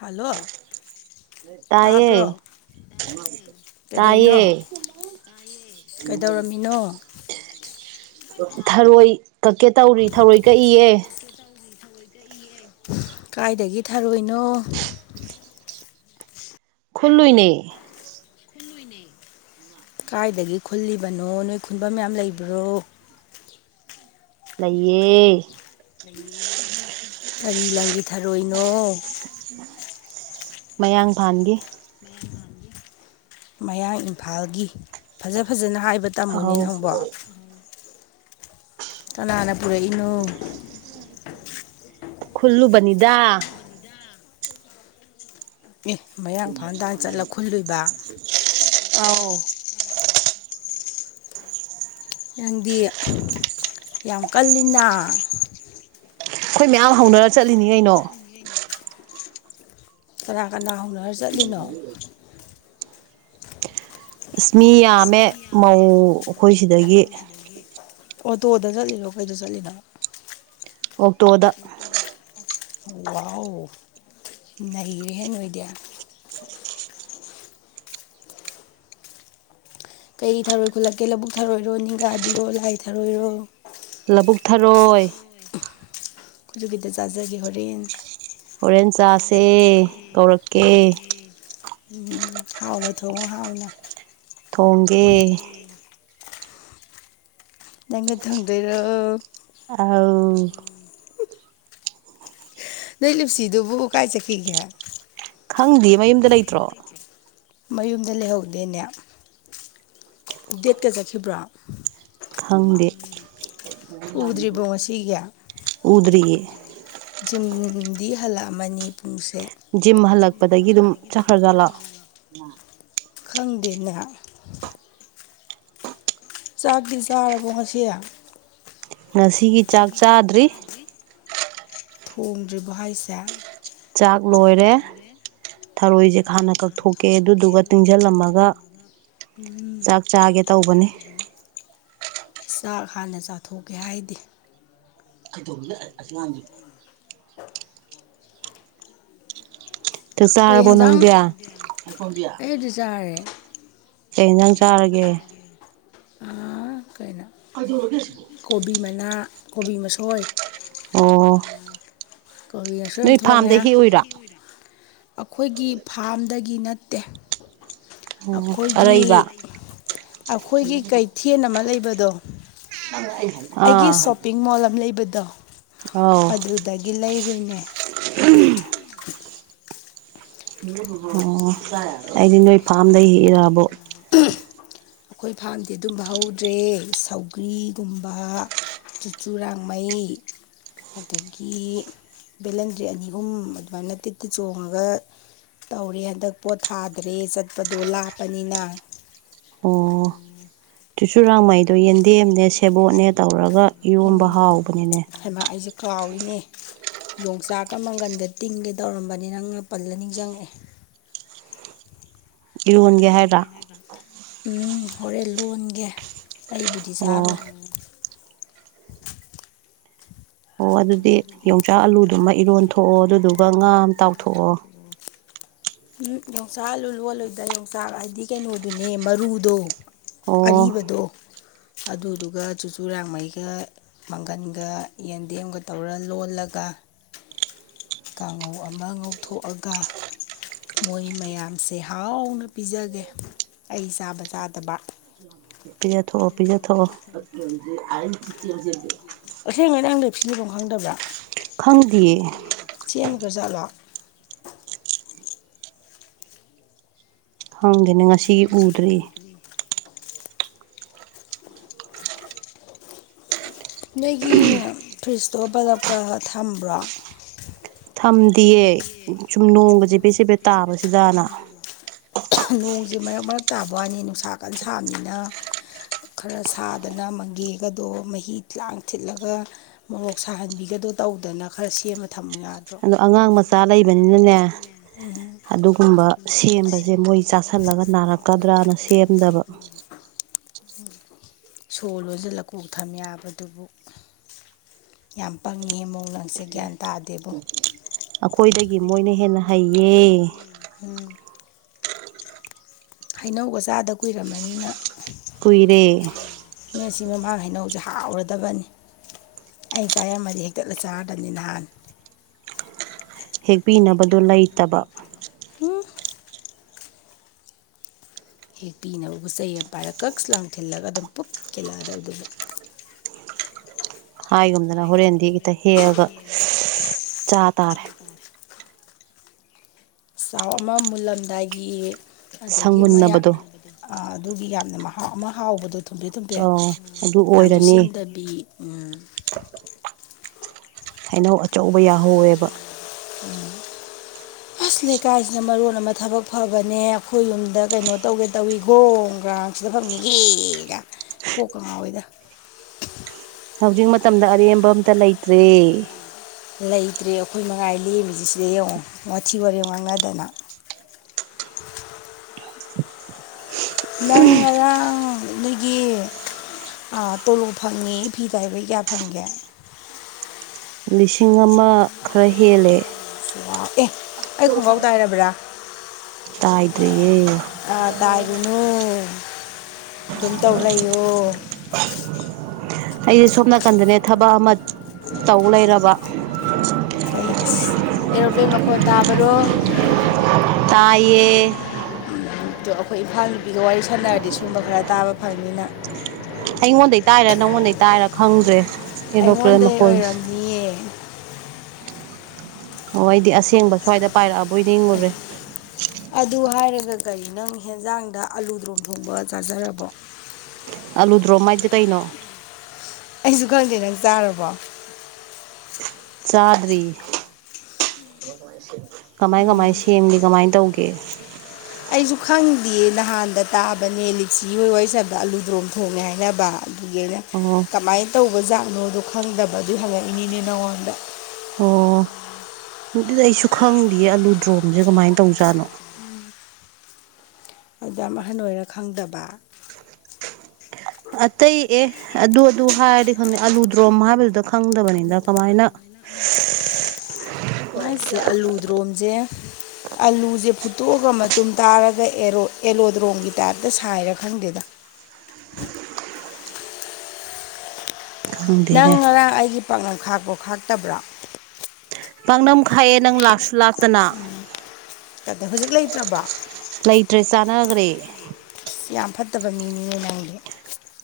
Hello ꯇꯥꯏꯌꯦ ꯇꯥꯕ꯭ꯔꯣ ꯇꯥꯏꯌꯦ ꯀꯩꯗꯧꯔꯤꯅꯣ ꯀꯩꯗꯧꯔꯝꯃꯤꯅꯣ ꯊꯔꯣꯏ ꯀꯛꯀꯦ ꯇꯧꯔꯤ ꯊꯔꯣꯏ ꯀꯛꯏꯌꯦ ꯀꯥꯏꯗꯒꯤ ꯊꯥꯔꯣꯏꯅꯣ ꯈꯜꯂꯨꯏꯅꯦ ꯀꯥꯏꯗꯒꯤ ꯈꯨꯜꯂꯤꯕꯅꯣ ꯅꯣꯏ ꯈꯨꯟꯕꯝ ꯌꯥꯝ ꯂꯩꯕ꯭ꯔꯣ ꯂꯩꯌꯦ ꯂꯩꯌꯦ ꯀꯔꯤ ꯂꯝꯒꯤ ꯊꯔꯣꯏꯅꯣ ꯃꯌꯥꯡꯐꯥꯟꯒꯤ ꯃꯌꯥꯡ ꯏꯝꯐꯥꯜꯒꯤ ꯐꯖ ꯐꯖꯅ ꯍꯥꯏꯕ ꯇꯝꯃꯨꯅꯦ ꯑꯧ ꯅꯪꯕꯣ ꯀꯅꯥꯅ ꯄꯨꯔꯛꯏꯅꯣ ꯈꯨꯜꯂꯨꯕꯅꯤꯗ ꯑꯦ ꯃꯌꯥꯡ ꯏꯝꯐꯥꯜ ꯇꯥꯅꯥ ꯆꯠꯂ ꯈꯨꯜꯂꯨꯏꯕ ꯑꯥꯎ ꯅꯪꯗꯤ ꯌꯥꯝ ꯀꯜꯂꯤꯅ ꯑꯩꯈꯣꯏ ꯃꯌꯥꯝ ꯍꯧꯅꯔ ꯆꯠꯂꯤꯅꯤ ꯀꯩꯅꯣ ꯀꯅꯥ ꯀꯅꯥ ꯍꯧꯅꯔ ꯆꯠꯂꯤꯅꯣ ꯑꯁ ꯃꯤ ꯌꯥꯝꯃꯦ ꯃꯧ ꯑꯩꯈꯣꯏ ꯁꯤꯗꯒꯤ [inaudible] ꯑꯣꯇꯣꯗ ꯆꯠꯂꯤꯔꯣ ꯀꯩꯗ ꯆꯠꯂꯤꯅꯣ ꯑꯣꯛꯇꯣꯗ ꯋꯥꯎ ꯅꯩꯔꯦꯍꯦ ꯅꯣꯢꯗꯤ ꯀꯩ ꯊꯔꯣꯏ ꯈꯨꯠꯂꯛꯀꯦ ꯂꯧꯕꯨꯛ ꯊꯔꯣꯏꯔꯣ ꯅꯤꯡꯈꯥꯕꯤꯔꯣ ꯂꯥꯏ ꯊꯥꯔꯣꯏꯔꯣ ꯂꯧꯕꯨꯛ ꯊꯔꯣꯏ ꯈꯣꯏꯁꯨ ꯈꯤꯇꯥ ꯆꯥꯖꯒꯦ ꯍꯣꯔꯦꯟ ꯍꯣꯔꯦꯟ ꯆꯥꯁꯦ ꯀꯧꯔꯛꯀꯦ ꯎꯝ ꯍꯥꯎꯅ ꯊꯣꯡꯉꯣ ꯍꯥꯎꯅ ꯊꯣꯡꯒꯦ ꯅꯪꯒ ꯊꯣꯡꯗꯣꯏꯔꯣ ꯑꯥꯎ ꯅꯣꯏ ꯂꯞꯁꯤꯗꯨꯕꯨ ꯀꯥꯏ ꯆꯈꯤꯒꯦ ꯈꯪꯗꯤꯌꯦ ꯃꯌꯨꯝꯗ ꯂꯩꯇ꯭ꯔꯣ ꯃꯌꯨꯝꯗ ꯂꯩꯍꯧꯗꯦꯅꯦ ꯗꯦꯠ ꯀꯥ ꯆꯠꯈꯤꯕꯔꯣ ꯈꯪꯗꯦ ꯎꯗ꯭ꯔꯤꯕꯣ ꯉꯁꯤꯒꯤ ꯎꯗꯔꯤꯌꯦ ꯖꯤꯝꯗꯤ ꯍꯜꯂꯛꯑꯝꯃꯅꯤ ꯖꯤꯝ ꯍꯜꯂꯛꯄꯗꯒꯤ ꯑꯗꯨꯝ ꯆꯈ꯭ꯔꯖꯥꯠꯂꯥ ꯈꯪꯗꯦꯅ ꯆꯥꯗꯤ ꯆꯥꯔꯕꯣ ꯉꯁꯤ ꯉꯁꯤꯒꯤ ꯆꯥꯛ ꯆꯥꯗ꯭ꯔꯤ ꯊꯣꯡꯗ꯭ꯔꯤꯕꫭ ꯍꯥꯏꯁꯦ ꯆꯥꯛ ꯂꯣꯏꯔꯦ ꯊꯔꯣꯏꯁꯦ ꯍꯥꯟꯅ ꯀꯛꯊꯣꯛꯀꯦ ꯑꯗꯨꯗꯨꯒ ꯇꯤꯡꯁꯤꯜꯂꯝꯃꯒ ꯎꯝ ꯆꯥꯛ ꯆꯥꯒꯦ ꯇꯧꯕꯅꯦ ꯆꯥꯛ ꯍꯥꯟꯅ ꯆꯥꯊꯣꯛꯀꯦ ꯍꯥꯏꯗꯦ ꯑꯗꯣ ꯑꯁ ꯂꯥꯡ ꯆꯥꯛ ꯆꯥꯔꯕꯣ ꯅꯪꯗꯤ [inaudible] ꯑꯩꯗꯤ ꯆꯔꯦ꯫ ꯀꯩ ꯍꯦꯟꯁꯥꯡ ꯆꯥꯔꯒꯦ ꯑꯥ ꯀꯩꯅꯣ ꯑꯗꯨ ꯑꯣꯏꯒ ꯀꯣꯕꯤ ꯃꯅꯥ ꯀꯣꯕꯤ ꯃꯁꯣꯏ ꯑꯣ ꯀꯣꯕꯤ ꯃꯁꯣꯏ ꯑꯃ ꯅꯣꯏ ꯐꯥꯔꯝ ꯊꯣꯡꯉꯦ ꯗꯦꯏ ꯍꯦꯛꯎꯏꯔꯣ ꯑꯩꯈꯣꯏꯒꯤ ꯐꯥꯔꯝꯗꯒꯤ ꯅꯠꯇꯦ ꯑꯣ ꯑꯩꯈꯣꯏꯒꯤ ꯑꯔꯩꯕ ꯑꯩꯈꯣꯏꯒꯤ ꯀꯩꯊꯦꯜ ꯑꯃ ꯂꯩꯕꯗꯣ ꯑ ꯑꯩꯒꯤ ꯁꯣꯞꯄꯤꯡ ꯃꯣꯜ ꯑꯃ ꯂꯩꯕꯗꯣ ꯑꯧ ꯑꯗꯨꯗꯒꯤ ꯂꯩꯔꯨꯏꯅꯦ ꯑꯣ ꯑꯩꯗꯤ ꯅꯣꯏ ꯐꯥꯔꯝꯗꯩ ꯍꯦꯛꯔꯕꯣ ꯑꯩꯈꯣꯏ ꯐꯥꯝꯗꯤ ꯑꯗꯨꯝꯕ ꯍꯧꯗ꯭ꯔꯦ ꯁꯧꯒ꯭ꯔꯤꯒꯨꯝꯕ ꯆꯨꯔꯆꯨꯔꯥꯛꯃꯩ ꯑꯗꯒꯤ ꯕꯦꯂꯟꯗ꯭ꯔꯤ ꯑꯅꯤ ꯑꯍꯨꯝ ꯑꯗꯨꯃꯥꯏꯅ ꯇꯤꯠꯇꯤ ꯆꯣꯡꯉꯒ ꯇꯧꯔꯦ ꯍꯟꯗꯛ ꯄꯣꯠ ꯊꯥꯗ꯭ꯔꯦ ꯆꯠꯄꯗꯣ ꯂꯥꯞꯄꯅꯤꯅ ꯎꯝ ꯆꯨꯔꯆꯨꯔꯥꯡ ꯃꯩꯗꯣ ꯌꯦꯟꯗꯦꯝꯅꯦ ꯁꯦꯕꯣꯠꯅꯦ ꯇꯧꯔꯒ ꯏꯔꯣꯟꯝꯕ ꯍꯥꯎꯕꯅꯤꯅꯦ ꯍꯥꯏꯃ ꯑꯩꯁꯦ ꯀꯥꯎꯔꯤꯅꯦ ꯌꯣꯡꯆꯥꯛꯀ ꯃꯪꯒꯟꯒ ꯇꯤꯡꯒꯦ ꯇꯧꯔꯝꯕꯅꯤ ꯅꯪ ꯃꯥꯄꯜꯂ ꯅꯤꯡꯁꯤꯡꯉꯛꯑꯦ ꯏꯔꯣꯟꯒꯦ ꯍꯥꯏꯔ ꯎꯝ ꯍꯣꯔꯦꯟ ꯂꯣꯟꯒꯦ ꯑꯩꯕꯨꯗꯤ ꯑꯣ ꯆꯥꯔꯣꯏ ꯑꯣ ꯑꯗꯨꯗꯤ ꯌꯣꯡꯆꯥꯛ ꯑꯂꯨꯗꯨꯃ ꯏꯔꯣꯟꯊꯣꯛꯑꯣ ꯑꯗꯨꯗꯨꯒ ꯉꯥ ꯑꯃ ꯇꯥꯎꯊꯣꯛꯑꯣ ꯎꯝ ꯌꯣꯡꯁꯥꯛꯂꯨ ꯂꯣꯜꯂꯨꯗ ꯌꯣꯡꯁꯥꯛ ꯍꯥꯏꯗꯤ ꯀꯩꯅꯣꯗꯨꯅꯦ ꯃꯔꯨꯗꯣ ꯑꯣ ꯑꯔꯤꯕꯗꯣ ꯑꯗꯨꯗꯨꯒ ꯆꯨꯆꯨꯔꯥꯟꯃꯩꯒ ꯃꯪꯒꯟꯒ ꯌꯦꯟꯗꯦꯝꯒ ꯇꯧ ꯇꯧꯔ ꯂꯣꯜꯂꯒ ꯀꯥꯡꯉꯧ ꯑꯃ ꯉꯧꯊꯣꯛꯑꯒ ꯃꯣꯏ ꯃꯌꯥꯝꯁꯦ ꯍꯥꯎꯅ ꯄꯤꯖꯒꯦ ꯑꯩ ꯆꯥꯕ ꯆꯥꯗꯕ ꯄꯤꯖ ꯊꯣꯛꯑꯣ ꯄꯤꯖ ꯊꯣꯛꯑꯣ ꯑꯁꯦꯡꯉꯗꯤ ꯅꯪꯗ ꯐꯤꯕꯣ ꯈꯪꯗꯕ꯭ꯔꯥ ꯈꯪꯗꯤꯌꯦ ꯆꯦꯟꯒ ꯆꯠꯂꯣ ꯈꯪꯗꯦꯅꯦ ꯉꯁꯤꯒꯤ ꯎꯗ꯭ꯔꯤ ꯅꯣꯏꯒꯤ ꯐ꯭ꯔꯤꯖꯇꯣ ꯄꯨꯂꯞꯀ ꯊꯝꯕ꯭ꯔꯣ ꯊꯝꯗꯤꯌꯦ ꯁꯨꯝ ꯅꯣꯡꯃ ꯆꯦꯄꯦ ꯁꯦꯠꯄꯦꯠ ꯇꯥꯕꯁꯤꯗꯅ ꯅꯣꯡꯁꯦ ꯃꯔꯛ ꯃꯔꯛ ꯇꯥꯕ ꯋꯥꯅꯤ ꯅꯨꯡꯁꯥ ꯀꯟꯁꯥꯕꯅꯤꯅ ꯈꯔ ꯁꯥꯗꯅ ꯃꯪꯒꯦꯒꯗꯣ ꯃꯍꯤ ꯂꯥꯡ ꯊꯤꯠꯂꯒ ꯃꯣꯔꯣꯛ ꯁꯥꯍꯟꯕꯤꯒꯗꯣ ꯇꯧꯗꯅ ꯈꯔ ꯁꯦꯝꯃ ꯊꯝꯃ ꯌꯥꯗ꯭ꯔꯣ ꯑꯗꯣ ꯑꯉꯥꯡ ꯃꯆꯥ ꯂꯩꯕꯅꯤꯅꯅꯦ ꯎꯝ ꯑꯗꯨꯒꯨꯝꯕ ꯁꯦꯝꯕꯁꯦ ꯃꯣꯏ ꯆꯥꯁꯜꯂꯒ ꯅꯥꯔꯛꯀꯗ꯭ꯔꯅ ꯁꯦꯝꯗꯕ ꯁꯣ ꯂꯣꯏꯁꯤꯜꯂꯀꯣꯛ ꯊꯝ ꯌꯥꯕꯗꯨꯕꯨ ꯌꯥꯝ ꯄꯪꯉꯤ ꯑꯃꯨꯛ ꯅꯪꯁꯦ ꯒ꯭ꯌꯥꯟ ꯇꯥꯗꯦꯕꯣ ꯑꯩꯈꯣꯏꯗꯒꯤ ꯃꯣꯏꯅ ꯍꯦꯟꯅ ꯍꯩꯌꯦ ꯎꯝ ꯍꯩꯅꯧꯒꯆꯥꯗ ꯀꯨꯏꯔꯃꯅꯤꯅ ꯀꯨꯏꯔꯦ ꯅ ꯁꯤ ꯃꯃꯥꯡ ꯍꯩꯅꯧꯁꯦ ꯍꯥꯎꯔꯗꯕꯅꯤ ꯑꯩ ꯆꯃꯔꯤ ꯍꯦꯛꯇꯠꯂ ꯆꯥꯔꯗꯅꯤ ꯅꯍꯥꯟ ꯍꯦꯛꯄꯤꯅꯕꯗꯣ ꯂꯩꯇꯕ ꯍꯦꯛ ꯄꯤꯅꯕ ꯄꯣꯠ ꯆꯩ ꯑꯃ ꯄꯥꯏꯔꯒ ꯀꯛꯁ ꯂꯥꯡ ꯊꯤꯜꯂꯒ ꯑꯗꯨꯝ ꯄꯨꯛ ꯀꯦꯜꯜꯂꯛꯑꯗ ꯑꯗꯨ ꯍꯥꯏꯒꯨꯝꯗꯅ ꯍꯣꯔꯦꯟꯗꯤ ꯈꯤꯇ ꯍꯦꯛꯑꯒ [unintelligible] ꯆꯥ ꯇꯥꯔꯦ [unintelligible] ꯆꯥꯎ ꯑꯃ ꯃꯨꯜꯂꯝꯗꯥꯏꯒꯤ ꯑꯗꯒꯤ ꯃꯌꯥꯛ ꯁꯪꯃꯨꯟꯅꯕꯗꯣ ꯑꯗꯨꯒꯤ ꯌꯥꯝꯅ ꯃꯍꯥꯎ ꯑꯃ ꯍꯥꯎꯕꯗꯣ ꯊꯨꯝꯐꯦ ꯊꯨꯝꯐꯦ ꯑꯧ ꯑꯗꯨ ꯌꯥꯝꯁꯨ ꯑꯣꯏꯔꯅꯤ ꯁꯤꯟꯗ ꯕꯤ ꯎꯝ ꯍꯩꯅꯧ ꯑꯆꯧꯕ ꯌꯥꯍꯧꯋꯦꯕ ꯑꯁ ꯂꯩꯀꯥꯏꯁꯤꯅ ꯃꯔꯣꯟ ꯑꯃ ꯊꯕꯛ ꯐꯕꯅꯦ ꯑꯩꯈꯣꯏ ꯌꯨꯝꯗ ꯀꯩꯅꯣ ꯇꯧꯒꯦ ꯇꯧꯏꯤ ꯒꯔꯣꯡ ꯒ꯭ꯔꯥꯡ ꯁꯤꯗ ꯐꯪꯉꯒꯦꯒ ꯌꯦꯒꯥ ꯀꯣꯛꯀꯥ ꯉꯥꯥꯎꯏꯗ ꯍꯧꯖꯤꯛ ꯃꯇꯝꯗ ꯑꯔꯦꯝꯕ ꯑꯝꯇ ꯂꯩꯇ꯭ꯔꯦ ꯂꯩꯇ꯭ꯔꯦ ꯑꯩꯈꯣꯏ ꯃꯉꯥꯏ ꯂꯦꯝꯃꯤꯁꯤ ꯁꯤꯗ ꯌꯦꯡꯉꯣ ꯋꯥꯊꯤ ꯋꯥꯔꯦꯡ ꯉꯥꯡꯅꯗꯅ ꯅꯪ ꯉꯔꯥꯡ ꯅꯣꯏꯒꯤ ꯑ ꯇꯣꯂꯣꯞ ꯐꯪꯉꯦꯌꯦ ꯐꯤ ꯇꯥꯏꯕꯩ ꯀꯌꯥ ꯐꯪꯒꯦ ꯂꯤꯁꯤꯡ ꯑꯃ ꯈꯔ ꯍꯦꯜꯂꯦ ꯋꯥꯎ ꯑꯦ ꯑꯩ ꯈꯣꯡꯒꯥꯎ ꯇꯥꯏꯔꯕ꯭ꯔꯥ ꯇꯥꯏꯗ꯭ꯔꯤꯌꯦ ꯑ ꯇꯥꯏ ꯑꯣ ꯗꯨꯝ ꯇꯧꯂꯩꯌꯣ ꯑꯩꯖꯦ ꯁꯣꯝ ꯅꯥꯀꯟꯗꯅꯦ ꯊꯕꯛ ꯑꯃ ꯇꯧ ꯂꯩꯔꯕ ꯀꯩ ꯑꯁ ꯑꯦꯔꯣꯄ꯭ꯂꯦꯟ ꯃꯈꯣꯟ ꯇꯥꯕꯔꯣ ꯇꯥꯏꯌꯦ ꯑꯩꯈꯣꯏ ꯏꯝꯐꯥꯜ ꯅꯨꯄꯤꯒ ꯋꯥꯔꯤ ꯁꯥꯟꯅꯔꯗꯤ ꯁꯨꯝꯕ ꯈꯔ ꯇꯥꯕ ꯐꯪꯅꯤꯅꯪ ꯑꯩꯉꯣꯟꯗꯩ ꯇꯥꯏꯔ ꯅꯪꯉꯣꯟꯗꯩ ꯇꯥꯏꯔ ꯈꯪꯗ꯭ꯔꯦ ꯑꯦꯔꯣꯄ꯭ꯂꯦꯟ ꯃꯈꯣꯜꯁꯦ ꯃꯤꯌꯦ ꯑꯣ ꯑꯩꯗꯤ ꯑꯁꯦꯡꯕ ꯁ꯭ꯋꯥꯏꯗ ꯄꯥꯏꯔꯛꯑꯕꯣꯏ ꯅꯤꯡꯉꯨꯔꯦ ꯑꯗꯨ ꯍꯥꯏꯔꯒ ꯀꯔꯤ ꯅꯪ ꯍꯦꯟꯖꯥꯡꯗ ꯑꯂꯨꯗꯔꯣꯝ ꯊꯣꯡꯕ ꯆꯥꯖꯔꯕꯣ ꯑꯂꯨꯗ꯭ꯔꯣꯝ ꯍꯥꯏꯖꯦ ꯀꯩꯅꯣ ꯑꯩꯁꯨ ꯈꯪꯗꯦ ꯅꯪ ꯆꯥꯔꯕꯣ ꯆꯥꯗꯔꯤ ꯀꯃꯥꯏ ꯀꯃꯥꯏ ꯁꯦꯝꯒꯦ ꯀꯃꯥꯏꯟ ꯇꯧꯒꯦ ꯑꯩꯁꯨ ꯈꯪꯗꯤꯌꯦ ꯅꯍꯥꯟꯗ ꯇꯥꯕꯅꯦ ꯂꯤꯛꯆꯤ ꯍꯣꯏ ꯋꯥꯏꯁꯟꯕꯗ ꯑꯂꯨꯗ꯭ꯔꯣꯝ ꯊꯣꯡꯉꯦ ꯍꯥꯏꯅꯕ ꯑꯗꯨꯒꯤ ꯑꯩꯅ ꯑꯣ ꯀꯃꯥꯏ ꯇꯧꯕꯖꯥꯠꯅꯣꯗꯣ ꯈꯪꯗꯕ ꯑꯗꯨꯏ ꯍꯪꯉꯛꯏꯅꯤꯅꯦ ꯅꯉꯣꯟꯗ ꯑꯣ ꯑꯗꯨꯗꯤ ꯑꯩꯁꯨ ꯈꯪꯗꯤꯌꯦ ꯑꯂꯨꯗ꯭ꯔꯣꯝꯖꯦ ꯀꯃꯥꯏꯟ ꯇꯧꯕꯖꯥꯠꯅꯣ ꯑꯗꯌꯥꯝ ꯑꯍꯟ ꯑꯣꯏꯔ ꯈꯪꯗꯕ ꯑꯇꯩ ꯑꯦ ꯑꯗꯨ ꯑꯗꯨ ꯍꯥꯏꯔꯗꯤ ꯈꯪꯗꯦ ꯑꯂꯨꯗ꯭ꯔꯣꯝ ꯍꯥꯏꯕꯗꯨꯗ ꯈꯪꯗꯕꯅꯤꯅ ꯀꯃꯥꯏꯅ ꯃꯥꯏꯁꯦ ꯑꯂꯨꯗ꯭ꯔꯣꯝꯁꯦ ꯑꯂꯨꯁꯦ ꯐꯨꯠꯇꯣꯛꯑꯒ ꯃꯇꯨꯝ ꯇꯥꯔꯒ ꯑꯦꯔꯣꯠ ꯑꯦꯂꯣꯗ꯭ꯔꯣꯝꯒꯤ ꯇꯥꯏꯞꯇ ꯁꯥꯏꯔꯥ ꯈꯪꯗꯦꯗ ꯅꯪ ꯈꯪꯗꯦꯅꯦ ꯉꯔꯥꯡ ꯑꯩꯒꯤ ꯄꯥꯛꯅꯝ ꯈꯥꯛꯄꯔꯣ ꯈꯥꯛꯇꯕ꯭ꯔꯣ ꯥꯄꯥꯛꯅꯝ ꯈꯥꯛꯑꯦ ꯅꯪ ꯂꯛꯁꯨ ꯂꯛ ꯎꯝ ꯑꯗꯣ ꯍꯨꯖꯤꯛ ꯂꯩꯇ꯭ꯔꯕ ꯂꯩꯇ꯭ꯔꯦ ꯆꯥꯟꯅꯒ꯭ꯔꯦ ꯏꯁ ꯌꯥꯝ ꯐꯠꯇꯕ ꯃꯤꯅꯤꯅꯦ ꯅꯪꯗꯤ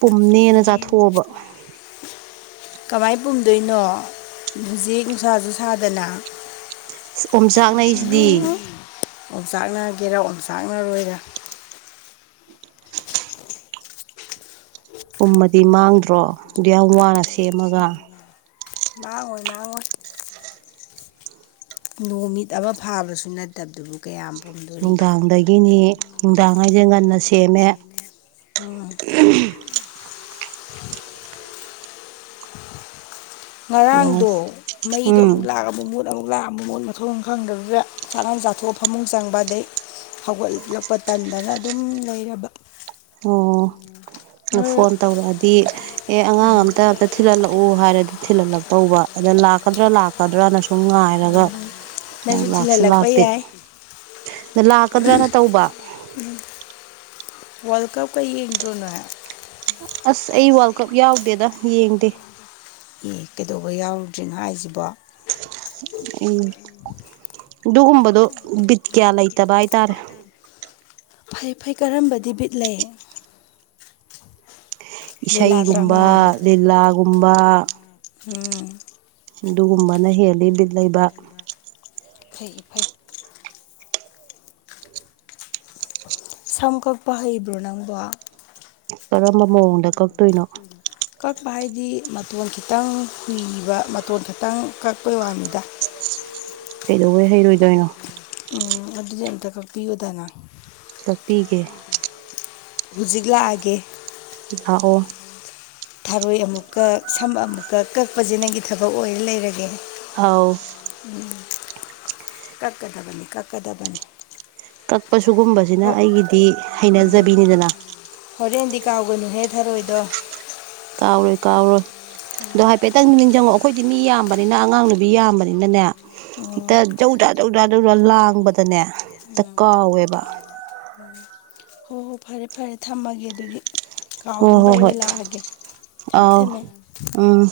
ꯄꯨꯝꯅꯦꯅ ꯆꯥꯊꯣꯛꯑꯕ [unintelligible] ꯀꯃꯥꯏ ꯄꯨꯝꯗꯣꯏꯅꯣ ꯍꯧꯖꯤꯛ ꯅꯨꯡꯁꯥꯁꯨ ꯁꯥꯗꯅ ꯑꯣꯝꯆꯥꯛꯅꯩꯁꯤꯗꯤ ꯑꫭꯡꯆꯥꯛꯅꯒꯦꯔꯥ ꯑꯣꯡꯆꯥꯛꯅꯔꯣꯏꯔ ꯄꯨꯝꯃꯗꯤ ꯃꯥꯡꯗ꯭ꯔꯣ ꯑꯗꯨꯛꯌꯥꯝ ꯋꯥꯅ ꯁꯦꯝꯃꯒ ꯃꯥꯡꯉꯣꯏ ꯃꯥꯡꯉꯣꯏ ꯅꯨꯃꯤꯠ ꯑꯃ ꯐꯥꯕꯁꯨ ꯅꯠꯇꯕꯗꯨꯕꯨ ꯀꯌꯥꯝ ꯄꯨꯝꯗ ꯅꯨꯡꯗꯥꯡꯗꯒꯤꯅꯤ ꯅꯨꯡꯗꯥꯡ ꯍꯥꯏꯁꯦ ꯉꯟꯅ ꯁꯦꯝꯃꯦ [unintelligible] ꯑꯗꯨꯒ ꯉꯔꯥꯡꯗꯣ ꯃꯩꯗꯣ ꯎꯝ ꯑꯃꯨꯛ ꯂꯥꯛ ꯑꯃꯛ ꯃꯨꯠ ꯑꯃꯨꯛ ꯂꯥꯛ ꯑꯃꯛ ꯃꯨꯠ ꯃꯊꯣꯡ ꯈꯪꯗꯕꯗꯨ ꯆꯥꯉꯟ ꯆꯥꯊꯣꯛꯑ ꯐꯃꯨꯡ ꯆꯪꯕ ꯑꯗꯩ ꯍꯧꯒꯠꯂꯛꯄ ꯇꯟꯗꯅ ꯑꯗꯨꯝ ꯂꯩꯔꯕ ꯑꯣ ꯅꯣꯏ ꯐꯣꯟ ꯇꯧꯔꯛꯑꯗꯤ ꯑꯦ ꯑꯉꯥꯡ ꯑꯝꯇ ꯑꯝꯇ ꯊꯤꯜꯍꯜꯂꯛꯎ ꯍꯥꯏꯔꯗꯤ ꯊꯤꯜꯍꯜꯂꯛꯇꯧꯕ ꯑꯗ ꯂꯥꯛꯀꯗ꯭ꯔꯥ ꯀꯗ꯭ꯔꯅ ꯁꯨꯝ ꯉꯥꯏꯔꯒ ꯅꯪ ꯅꯪꯁꯨ ꯂꯥꯛꯁꯨ ꯊꯤꯜꯍꯜꯂꯛꯄ ꯂꯥꯛꯇꯦ ꯌꯥꯏ ꯂꯥꯛꯀꯗ꯭ꯔꯅ ꯇꯧꯕ ꯎꯝ ꯋꯥꯜꯗ ꯀꯞꯀ ꯌꯦꯡꯗꯔꫭꯅꯣꯏ ꯑꯁ ꯑꯩ ꯋꯥꯜ ꯀꯞ ꯌꯥꯎꯗꯦꯗ ꯌꯦꯡꯗꯦ ꯑꯦ ꯀꯩꯗꯧꯕ ꯌꯥꯎꯔꯨꯗ꯭ꯔꯤꯅꯣ ꯍꯥꯏꯁꯤꯕꯣ ꯎꯝ ꯑꯗꯨꯒꯨꯝꯕꯗꯣ ꯕꯤꯠ ꯀꯌꯥ ꯂꯩꯇꯕ ꯍꯥꯏꯇꯥꯔꯦ ꯐꯩ ꯐꯩ ꯀꯔꯝꯕꯗꯤ ꯕꯤꯠ ꯂꯩ ꯂꯤꯂꯥ ꯏꯁꯩꯒꯨꯝꯕ ꯗ꯭ꯔꯃꯥ ꯂꯤꯂꯥꯒꯨꯝꯕ ꯎꯝ ꯑꯗꯨꯒꯨꯝꯕꯅ ꯍꯦꯜꯂꯤ ꯕꯤꯠ ꯂꯩꯕ ꯐꯩ ꯐꯩ ꯁꯝ ꯀꯛꯄ ꯍꯩꯕ꯭ꯔꯣ ꯅꯪꯕꫭ ꯀꯔꯝꯕ ꯃꯑꯣꯡꯗ ꯀꯛꯇꯣꯏꯅꯣ ꯀꯛꯄ ꯍꯥꯏꯗꯤ ꯃꯇꯣꯟ ꯈꯤꯇꯪ ꯍꯨꯏꯕ ꯃꯇꯣꯟ ꯈꯤꯇꯪ ꯀꯛꯄꯩ ꯋꯥꯅꯤꯗ ꯀꯩꯗꯧꯕꯩ ꯍꯩꯔꯣꯏꯗꯣꯏꯅꯣ ꯎꯝ ꯑꯗꯨꯗꯤ ꯑꯝꯇ ꯀꯛꯄꯤꯌꯨꯗꯅ ꯀꯛꯄꯤꯒꯦ ꯍꯧꯖꯤꯛ ꯂꯥꯛꯑꯒꯦ ꯂꯥꯛꯑꯣ ꯊꯥꯔꯣꯏ ꯑꯃꯨꯛꯀꯛ ꯁꯝ ꯑꯃꯨꯛꯀꯛ ꯀꯛꯄꯁꯤ ꯅꯪꯒꯤ ꯊꯕꯛ ꯑꯣꯏꯔ ꯂꯩꯔꯒꯦ ꯑꯧ ꯎꯝ ꯀꯛꯀꯗꯕꯅꯤ ꯀꯛꯀꯗꯕꯅꯤ ꯀꯛꯄ ꯁꯤꯒꯨꯝꯕꯖꯤꯅ ꯑꯩꯒꯤꯗꯤ ꯍꯩꯅꯖꯕꯤꯅꯤꯗꯅ ꯍꯣꯔꯦꯟꯗꯤ ꯀꯥꯎꯒꯅꯨꯍꯦ ꯊꯔꯣꯏꯗꯣ ꯀꯥꯎꯔꯣꯏ ꯀꯥꯎꯔꯣꯏ ꯑꯗꯣ ꯍꯥꯏꯐꯦꯠꯇꯪ ꯅꯤꯡꯁꯤꯡꯪꯉꯑꯣ ꯑꯩꯈꯣꯏꯗꯤ ꯃꯤ ꯌꯥꯝꯕꯅꯤꯅ ꯑꯉꯥꯡ ꯅꯨꯕꯤ ꯌꯥꯝꯕꯅꯤꯅꯅꯦ ꯎꯝ ꯍꯦꯛꯇ ꯖꯧꯖꯥ ꯖꯧꯖꯥ ꯖꯧꯖꯥ ꯂꯥꯡꯕꯗꯅꯦ ꯍꯦꯛꯇ ꯀꯥꯎꯋꯦꯕ ꯎꯝ [unintelligible] ꯍꯣꯏ ꯍꯣꯏ ꯐꯔꯦ ꯐꯔꯦ ꯐꯔꯦ ꯊꯝꯃꯒꯦ ꯑꯗꯨꯗꯤ ꯍꯣꯏ ꯀꯥꯎꯗꯅꯕ ꯍꯣꯏ ꯑꯩ ꯍꯣꯏ ꯑꯣꯏꯅ ꯂꯥꯛꯑꯒꯦ ꯊꯝꯃꯦ ꯑꯥꯎ ꯊꯝꯃꯦ ꯎꯝ